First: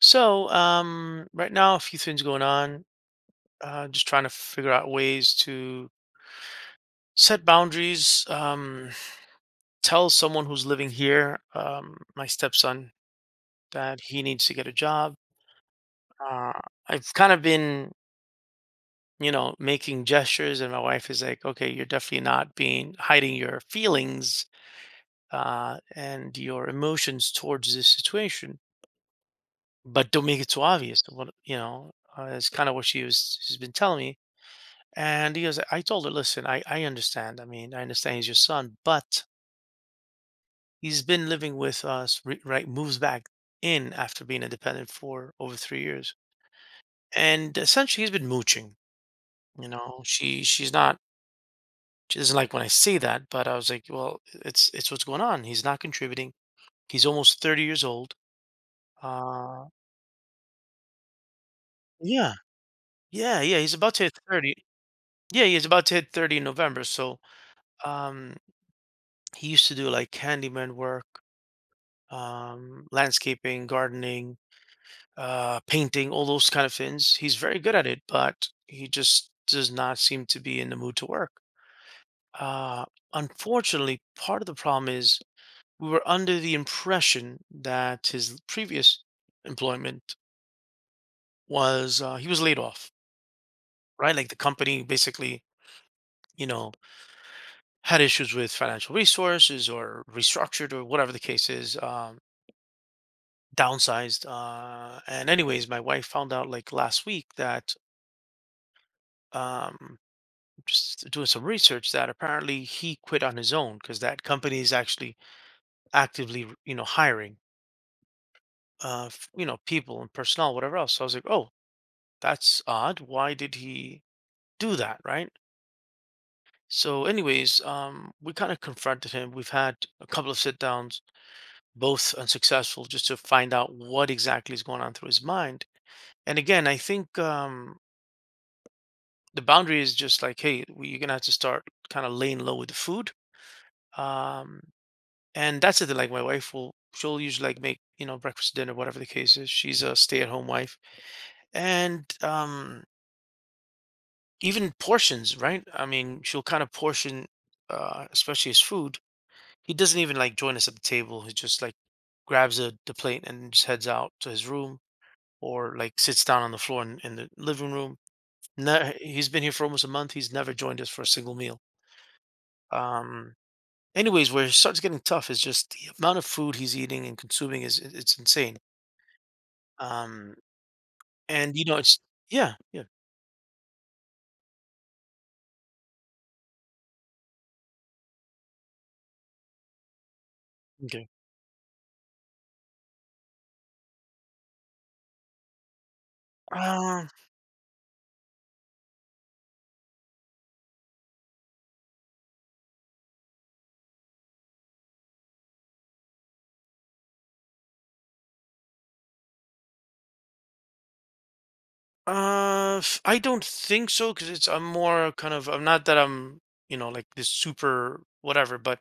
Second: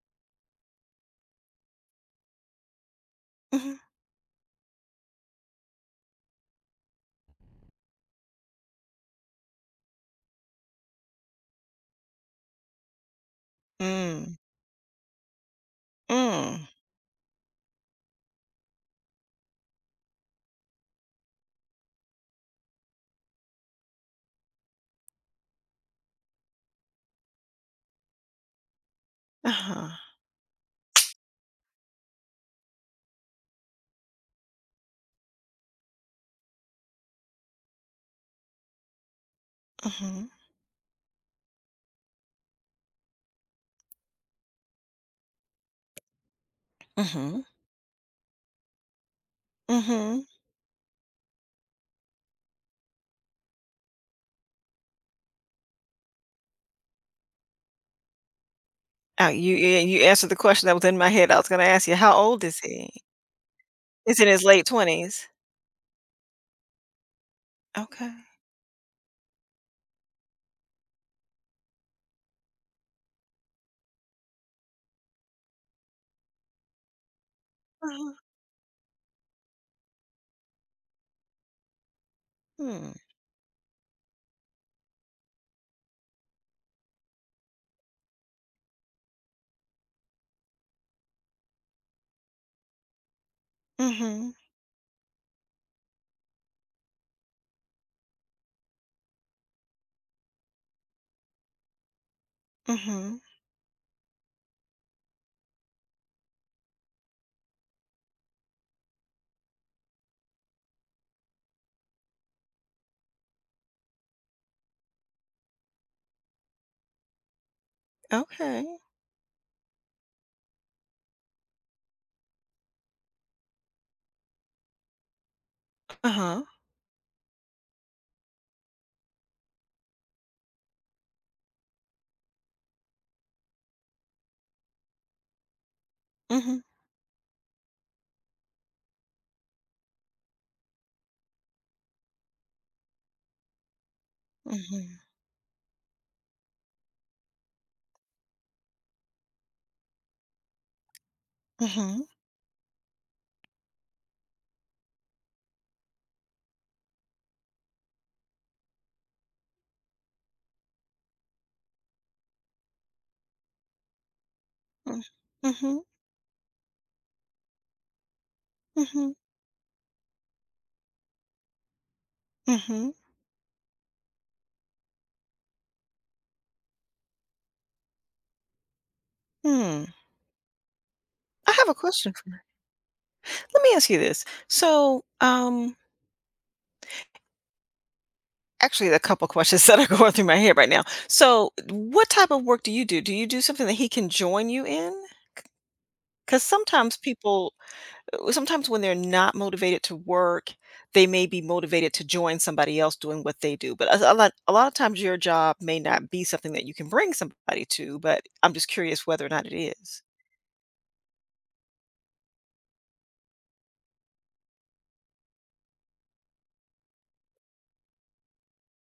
So, right now, a few things going on. Mhm. Just trying to figure out ways to set boundaries. Tell someone who's living here, my stepson, that he Mm, needs to get a job. Uh, mm. I've kind of been, making gestures, and my wife is like, "Okay, you're definitely not being hiding your feelings and your emotions towards this situation, Uh-huh. but don't make it too obvious." What you know is kind of what she's been telling me. And he goes, I told her, listen, I understand. I mean, I understand he's your son, but Mhm, he's been living with us, right? Moves back in after being independent for over 3 years. mhm, And essentially, he's been mooching. You know, mhm. she she's not she doesn't like when I say that, but I was like, well, it's what's going on. He's not contributing. He's almost 30 years old. Oh, you Uh, you you answered the question that was in my head. I was gonna ask you, how yeah, old is he? yeah, yeah. He's about to hit He's in his 30. late 20s. Yeah, he's about to hit 30 in November. So, Okay. um, he used to do like handyman work, landscaping, gardening, painting, all those kind of things. He's very good at it, Uh-huh. but he just does not seem to be in the mood to work. Uh, Hmm. Unfortunately, part of the problem is we were under the impression that his previous employment was, he was laid off, right? Like Mhm, the company basically, you know, had issues with financial resources or restructured or whatever the case is. Mhm. Downsized, and anyways my wife found out like last week that, um, just doing some research, that apparently he quit on his own because that company is actually actively, hiring, Okay. People and personnel, whatever else. So I was like, oh, that's odd. Why did he do that, right? Uh-huh. So, anyways, we kind of confronted him. We've had a couple of sit downs, both unsuccessful, just to find out what exactly is going on through his mind. And Mhm, again, I think the boundary is just like, hey, you're gonna have to start kind of laying low with the food. Um, mhm, And that's the thing, like my wife will she'll usually like make, breakfast, dinner, whatever the case is. She's a stay-at-home wife. mhm, And even portions, right? I mean, she'll kind of portion, especially his food. He doesn't even like join us at the table. He just like grabs the plate and just heads out to his room, mm, or mhm, like sits down on the floor in the living room. Mhm, He's been here for almost a month. He's never joined us for a single meal. mhm, Um Anyways, where it starts getting tough is just the amount of food he's eating and consuming, is it's insane. hmm. Um, I and, you have a know, it's question for you. Yeah, yeah. Let me ask you this. Actually, a couple questions that are going through my head right now. Okay. So, what type of work do you do? Do you do something that he can join you in? Because sometimes Uh, people, sometimes when they're not motivated to work, they may be motivated to join somebody else doing what they do. But a lot of times, your job may not be something that you can bring somebody to. But I'm just curious whether or not it is. I don't think so because it's I'm more kind of I'm not that I'm you know like this super whatever, but,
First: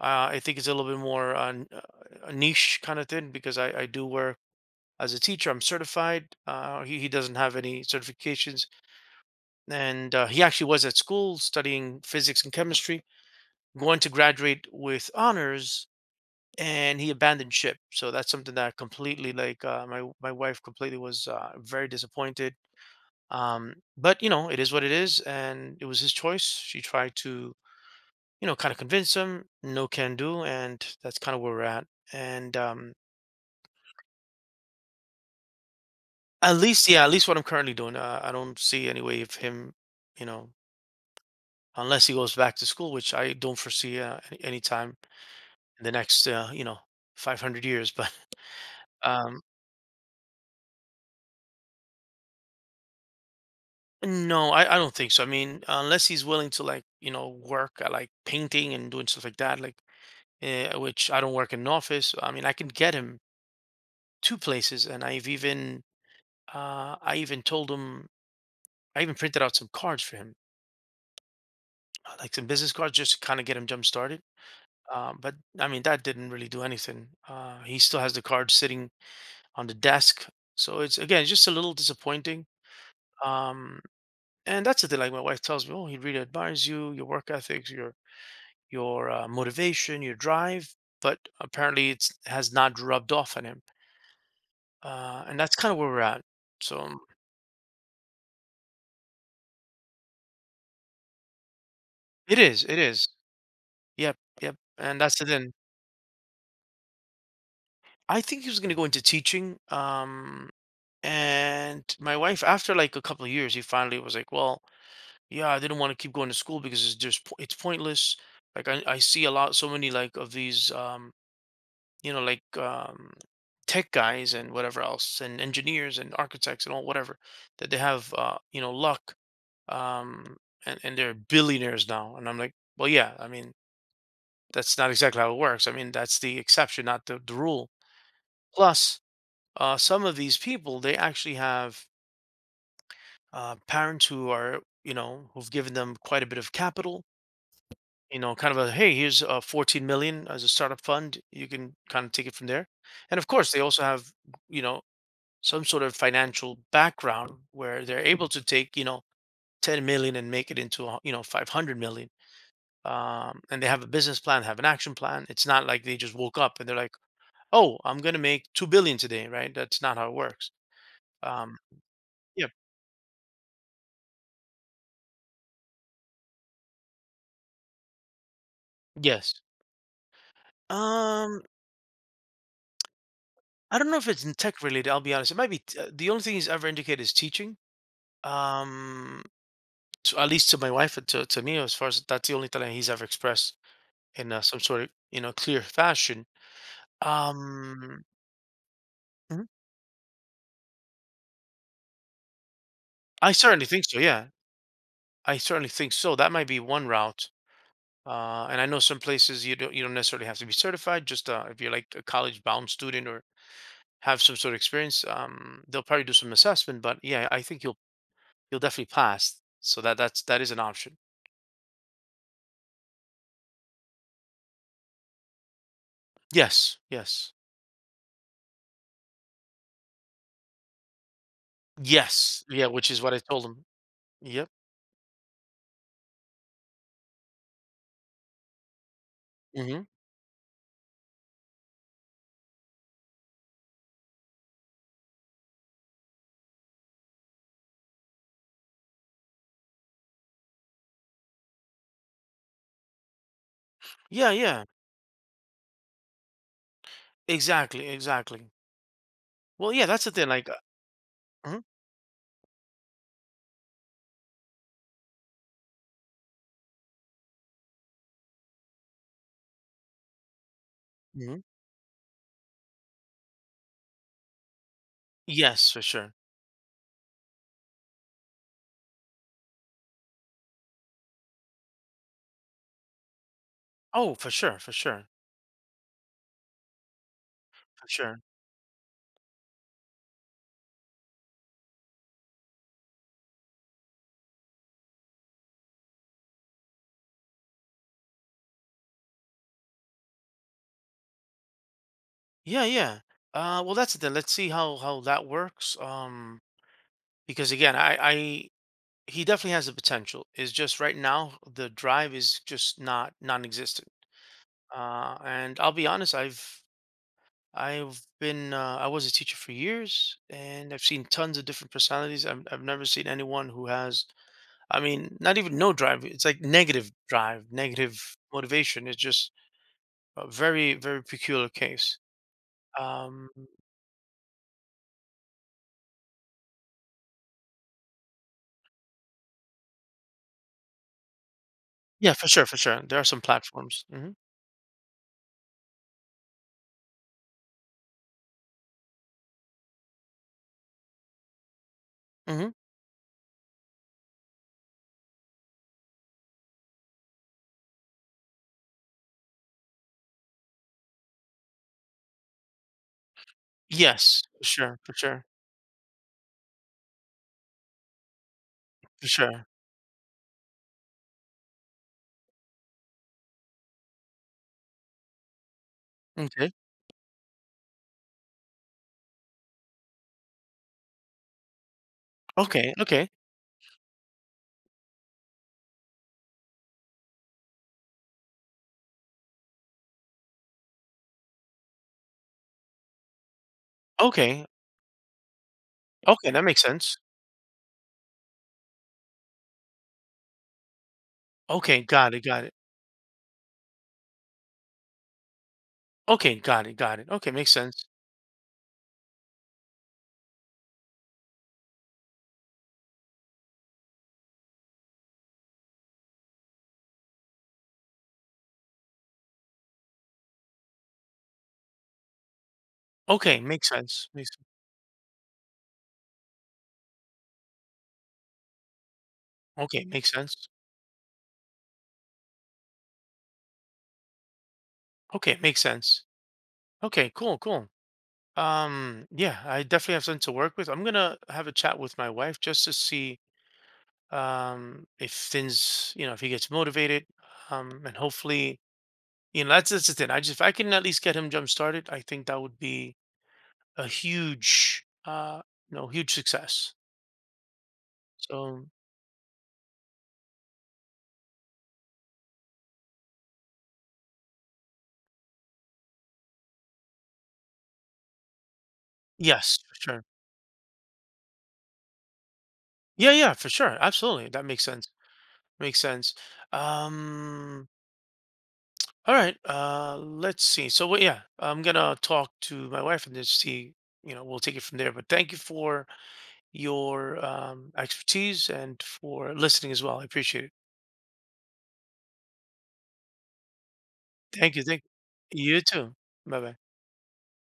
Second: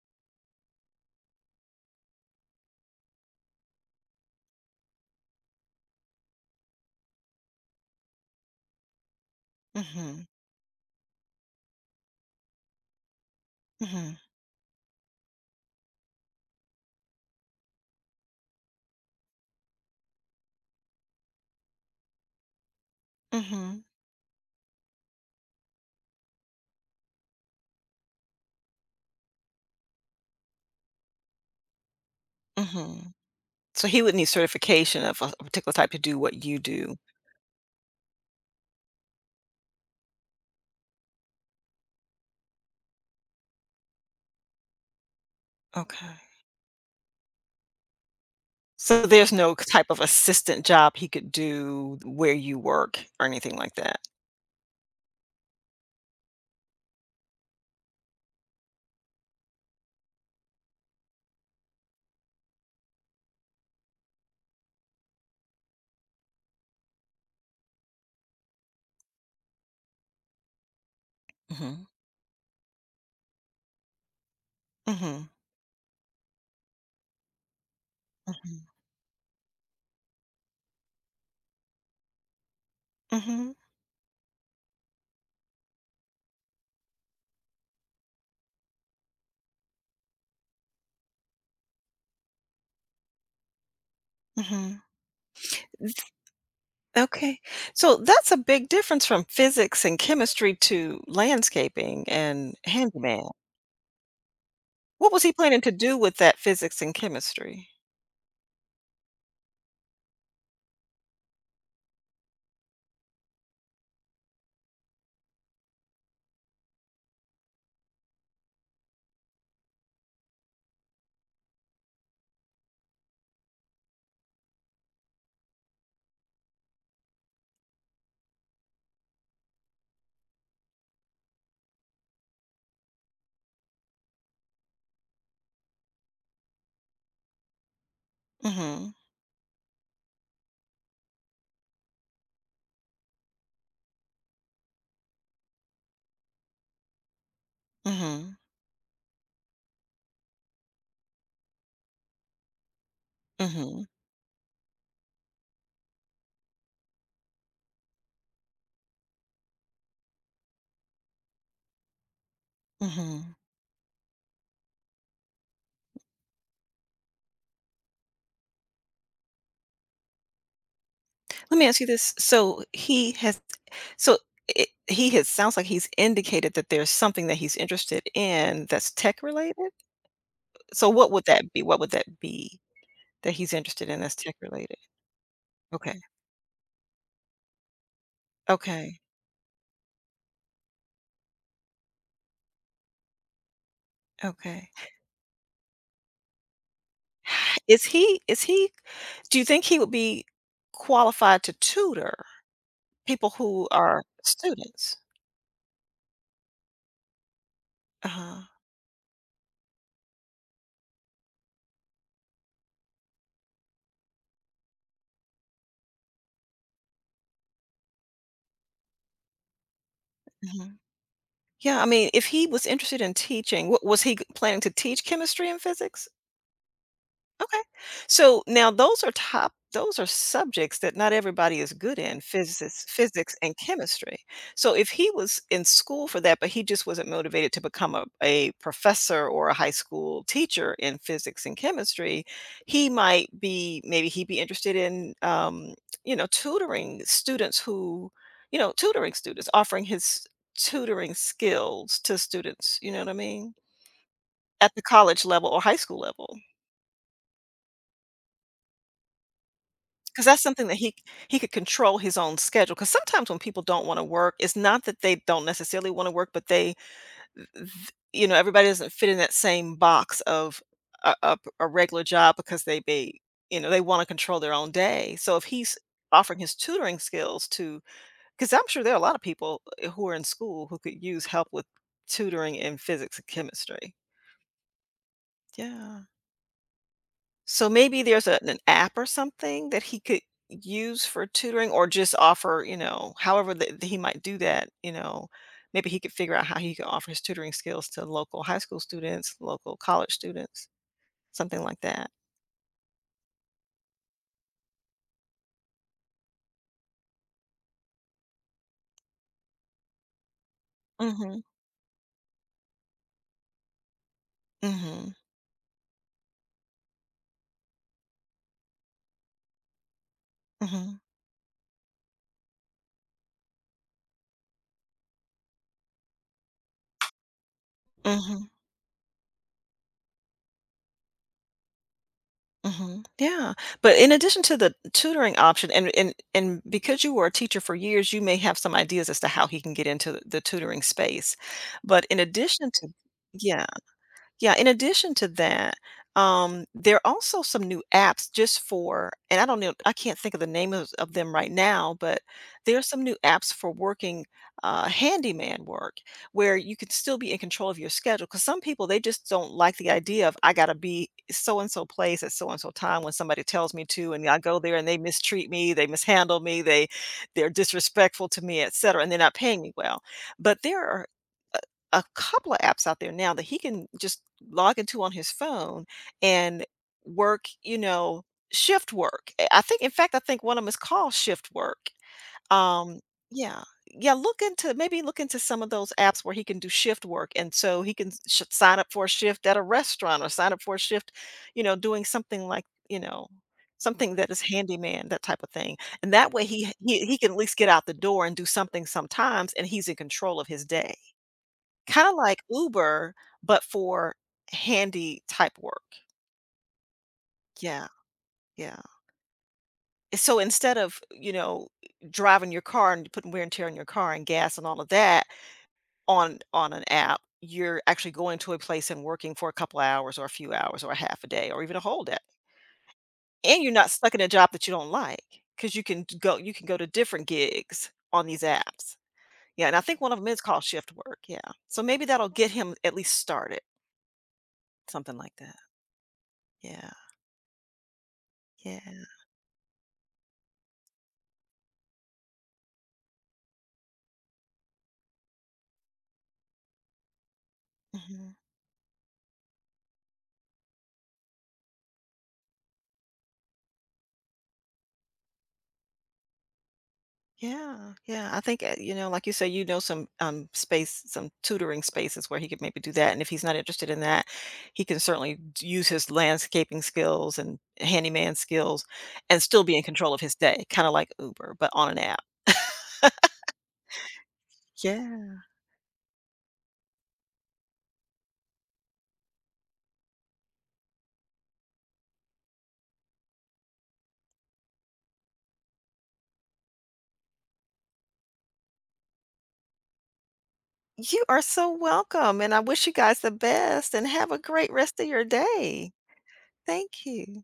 I think it's a little bit more, a niche kind of thing, because I do work as a teacher. I'm certified. He doesn't have any certifications, and, Mm-hmm. He actually was at school studying physics and chemistry, going to Mm-hmm. graduate with honors, and he abandoned ship. So that's something that completely, like, my wife completely was, very disappointed. Mm-hmm. But it is what it is, and it was his choice. She tried to kind of convince him, no can do, and that's kind of where we're at. And Mm-hmm. So he would need certification of a particular type to do what at you least, do. yeah, at least what I'm currently doing, I don't see any way of him, you know, unless he goes back to school, which I don't foresee any time in the Okay. next 500 years, but. So there's um, no type of assistant job he could do where you work or anything like that? No, I don't think so. I mean, unless he's willing to like, work at like painting and doing stuff like that, like, which I don't work in an office. I mean, I can get him two places, and I've even, I even told him, I even printed out some cards for him, Mhm. Like some business cards, just to kind of get him jump started. Mhm. But I mean, that didn't really do anything. He still has the cards Mhm. sitting on the desk, so it's, again, it's just a little disappointing. Mhm. Um, and that's the thing. Like, my wife tells me, oh, he'd really admires you, your work ethics, your motivation, your drive, but apparently it's has not rubbed off on him. Mhm. And that's kind of where we're Th at. So Okay. So that's a big difference from physics and chemistry to landscaping it and is, it is. handyman. Yep, yep. And What that's was it. he Then planning to do with that physics and chemistry? I think he was going to go into teaching. And my wife, after like a couple of years, he finally was like, "Well, yeah, I didn't want to keep going to school, because it's just po- it's pointless. Like, I see a lot, so many like of these you know like um tech guys and whatever else, and engineers and architects and all whatever, that they have luck, um and they're billionaires now, and I'm like, well, yeah, I mean, that's not exactly how it works. I mean, that's the exception, not the rule. Mhm, Plus, some of these people, they actually have parents who are, who've given them quite a bit of capital, mhm, kind of a, hey, here's 14 million as a startup fund, you can kind of take it from there. And of course, they also mhm, have, you know some sort of financial background, where they're able to take, 10 million and make it into a, 500 million. mhm. And they have a business plan, have an action plan. It's not like they just woke up and they're like, oh, I'm going to make 2 billion today, right? That's not how it works." um, Let me ask you this, yeah, so so he has sounds like he's indicated that there's something that he's interested in that's tech yes. related? So what would um, that be? What would that be that he's I interested don't know in if that's it's in tech tech related? related. I'll be honest. It might be Okay, the only thing he's ever indicated is teaching. okay, Um, at least to my wife and to me, as far as that's the only talent he's ever expressed in, some okay. sort of clear fashion. Is Um, he is he do Mhm. you think he would be qualified to tutor people I certainly who think so, are yeah. students? I certainly think so. That might be one route. Uh-huh, And I know some places you don't necessarily have to be certified. Just, if you're like a college bound student or have some sort of experience, they'll probably do some assessment. But yeah, I think you'll definitely pass. So that is an mhm. option. Yeah, I mean, if he was interested in teaching, wa was he g planning to teach chemistry and physics? Yes, yes, Okay. So now those are subjects that not everybody is good in, yes, yeah. physics, Which is what I physics told and them. chemistry. Yep. So if he was in school for that, but he just wasn't motivated to become a professor or a high Hmm. school teacher in physics and chemistry, he might be maybe he'd be interested in you know, tutoring students, offering his tutoring skills to students, you know what I mean? Yeah, yeah. At the college level or high school level. Exactly, exactly. Well, yeah, that's the 'Cause thing. that's Like, something that he could mhm, control his own schedule. Because sometimes when people don't wanna work, it's not that they don't necessarily wanna work, but they th you know, everybody doesn't fit in that same box of a mhm. a regular job because they be you know, they wanna control their own day. So if Yes, he's for sure. offering his tutoring skills to, because 'cause I'm sure there are a lot of people, eh, who are in school who could use help with tutoring in physics and chemistry. Oh, for sure, for sure, Yeah. So for maybe sure. there's a an app or something that he could use for tutoring or just offer, you know, however that he might do that, you know, maybe he could figure out how he could offer his tutoring skills to local high school students, local college students, something like that. Yeah, yeah. Well, that's it then. Let's see how that works. Because again, I he definitely has the potential. It's just right Mm now Mhm. the drive is just not, non-existent. mm Mhm. And I'll be honest, I've been I was a teacher for years, mm and I've Mhm. seen tons of different personalities. I've never seen anyone who has. I mean, not even no drive. It's like negative drive, negative Mhm. motivation. It's just a very very peculiar case. Mhm. Um, Yeah. But in addition to the tutoring option and because you were a teacher for years, you may have some ideas as to how he can get into the tutoring space. But Yeah, in for sure, for addition sure. to There are some Yeah. platforms. Mhm, Yeah, in addition to that, there are also some new apps just for and I don't know, I can't think of the name of them right now, but mhm. there are some new apps for working, handyman work where you can still be in control of your schedule. Because some people, they just don't like the idea of, "I gotta be so and so place at so and so time when somebody tells me to, Yes, and I for go there sure, and for they sure, mistreat me, they mishandle me, they're disrespectful to me, et cetera, for and they're not sure. paying me well." But there are a couple of apps out there now that he can just log into on his phone Okay. and work, you know, shift work. I think in fact I think one of them is called shift work. Okay, Um okay, yeah. Yeah, look into maybe look into some of those apps where he can do shift work and so he can sign up for a shift at a restaurant or sign up for a shift, you know, doing something like, you know, something that is okay, handyman, that type of thing. And okay, that that way makes sense. He can at least get out the door and do something sometimes and he's in control of his day. Okay, Kinda got it, like got it. Uber, but for handy type work. Okay, got it, got it. Okay, makes sense. Yeah, yeah. So instead of, you know, driving your car and putting wear and tear on your car and gas and all of that on an app, you're actually going to a place and working for a couple of hours or a few hours or a half a day or even a whole day. Okay, And makes you're not sense, stuck in a makes job that you don't like because you can go to different gigs on these apps. Yeah, and I okay, think makes one of them is sense. called shift work, yeah. So maybe that'll get him at least started, something like Okay, that. makes sense. Yeah, Okay, cool, cool. yeah. Yeah, I definitely have something to work with. I'm gonna have a chat with my wife just to see, if things you know, if he gets motivated, and Mhm. hopefully. You know, that's the thing. I just, if I can at least get him jump started, I think that would be a huge success. Yeah, yeah. I think So you know, like you say, you know, some tutoring spaces where he could maybe do that. And if he's not interested in that, he can certainly use his landscaping skills and handyman skills, and yes, still for be in sure. control of his day, kind of like Uber, but on an app. Yeah, yeah, for sure. Absolutely, that makes sense. Yeah. Makes sense. Um, all right. Let's see. So what? Yeah, I'm gonna talk to my wife and just see. You know, we'll take it from there. But thank you for your, expertise and for listening as well. I appreciate it. You are so welcome, and I wish you guys the best, and have a Thank you. great Thank rest of your you. You day. too. Bye bye. Thank you.